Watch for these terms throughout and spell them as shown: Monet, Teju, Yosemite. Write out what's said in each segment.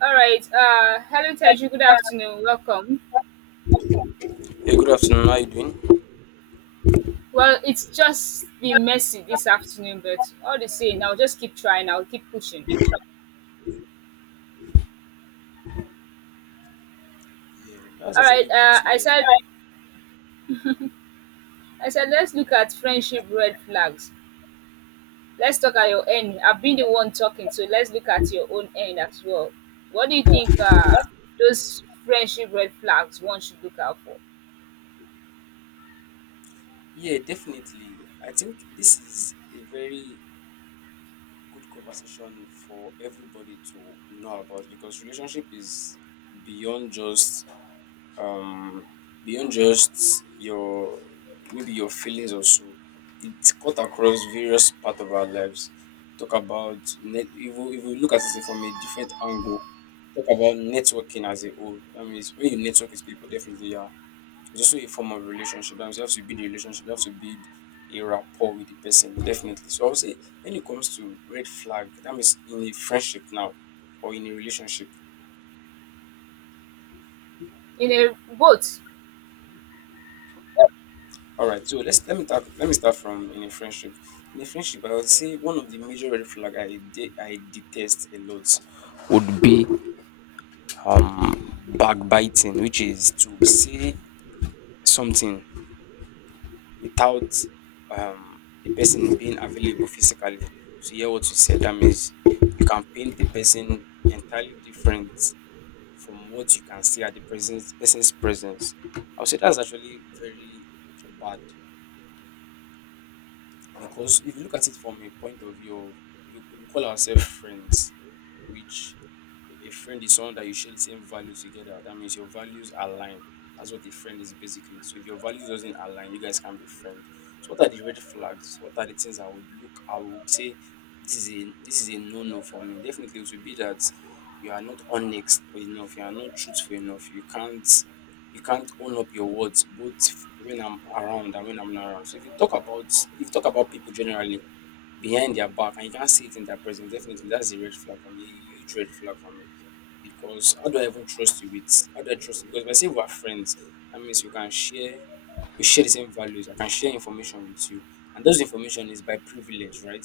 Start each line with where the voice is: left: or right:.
right: All right. Hello, Teju. Good
left: Yeah,
right: afternoon. Welcome.
left: good afternoon. How are you doing?
right: Well, it's just been messy this afternoon, but all the same, I'll just keep trying. I'll keep pushing.
left: Yeah, that's
right: All right.
left: actually good to hear.
right: I said, let's look at friendship red flags. Let's talk at your end. I've been the one talking, so let's look at your own end as well. What do you think? Those friendship red flags one should look out for
left: Yeah, definitely. I think this is a very good conversation for everybody to know about, because relationship is beyond just um beyond just your maybe your feelings also. It cut across various part of our lives. Talk about net, if you look at it from a different angle. Talk about networking as a whole. That means when you network with people, definitely, yeah, it's also a form of relationship. That means you have to build a relationship, you have to build a rapport with the person, definitely. So I would say when it comes to red flag, that means in a friendship now or in a relationship.
right: in a boat.
left: All right, so let me talk. Let me start from in a friendship. In a friendship, I would say one of the major red flag I detest a lot would be backbiting, which is to say something without the person being available physically to hear what you said. That means you can paint the person entirely different from what you can see at the presence, person's presence. I would say that's actually very bad. Because if you look at it from a point of view of, we call ourselves friends, which, a friend is someone that you share the same value together. That means your values align. That's what a friend is basically. So if your values doesn't align, you guys can't be friends. So what are the red flags? What are the things I would look? I would say this is a no no for me. Definitely, it would be that you are not honest enough. You are not truthful enough. You can't own up your words both when I'm around and when I'm not around. So if you talk about people generally behind their back and you can't see it in their presence, definitely that's a red flag for me, a huge red flag for me. Because how do I trust you? Because if I say we're friends, that means you can share we share the same values. I can share information with you. And those information is by privilege, right?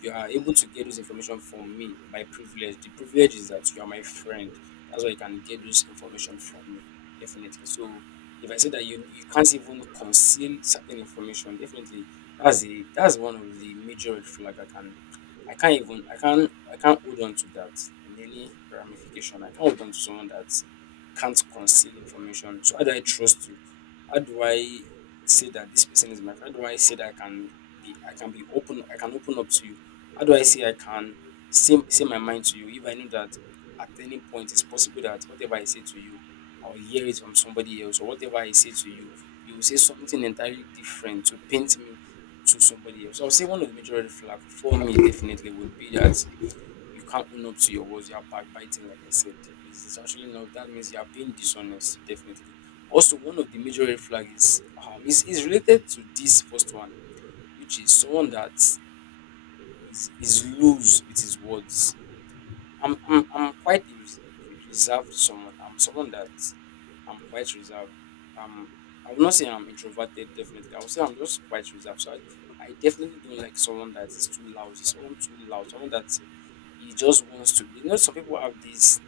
left: You are able to get those information from me by privilege. The privilege is that you are my friend. That's why you can get those information from me. Definitely. So if I say that you can't even conceal certain information, definitely that's one of the major red flag. I can't even, I can't hold on to that in any ramification. I can't hold on to someone that can't conceal information. So how do I trust you? How do I say that this person is my friend? How do I say that I can be, I can be open, I can open up to you? How do I say I can say my mind to you if I know that at any point it's possible that whatever I say to you, I'll hear it from somebody else, or whatever I say to you, you will say something entirely different to paint me to somebody else. So I'll say one of the major red flag for me definitely would be that you can't own up to your words. You're backbiting, like I said. It's actually not. That means you're being dishonest, definitely. Also, one of the major red flag is is related to this first one, which is someone that is loose with his words. I'm quite a reserved someone. I'm someone that I'm quite reserved. Um, I would not say I'm introverted. Definitely, I would say I'm just quite reserved. So I definitely don't like someone that is too loud. Someone too loud. Someone that he just wants to, you know, some people have this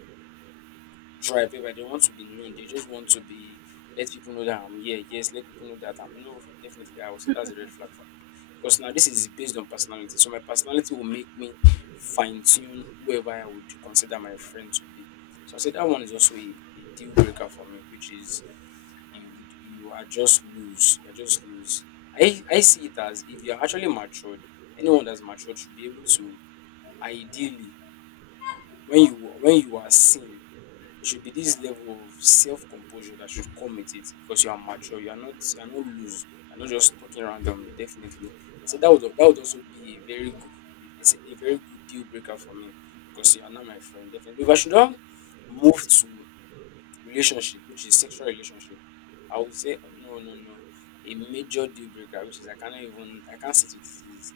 left: drive whereby they want to be known, they just want to be, let people know that I'm here, yes, let people know that I'm, no, definitely I will say that's a red flag for me. Because now this is based on personality, so my personality will make me fine-tune whoever I would consider my friend to be. So I say that one is also a deal breaker for me, which is you, you are just loose you're just loose. I see it as if you're actually matured. Anyone that's matured should be able to, ideally, when you are seen, it should be this level of self-composure that should come with it, because you are mature, you are not loose, you're not just talking randomly, definitely. So that would also be a very good, it's a very good deal breaker for me. Because you are not my friend, definitely. If I should not move to relationship, which is sexual relationship, I would say, oh, no, no, no, a major deal breaker, which is, I cannot even, I can't sit with it, is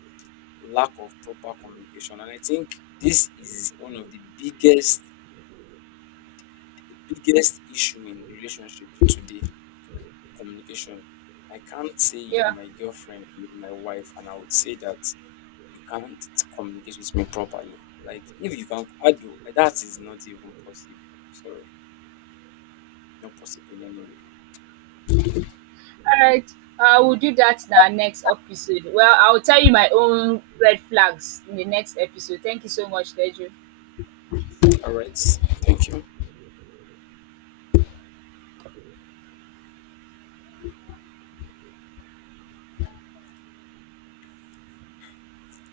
left: lack of proper communication. And I think this is one of the biggest issue in relationship today, communication. I can't say you are
right: Yeah.
left: my girlfriend, you are my wife, and I would say that you can't communicate with me properly. Like if you can, I do. That is not even possible. Sorry, not possible in any way.
right: Alright, we'll do that in our next episode. Well, I'll tell you my own red flags in the next episode. Thank you so much, Teju.
left: All right. Thank you.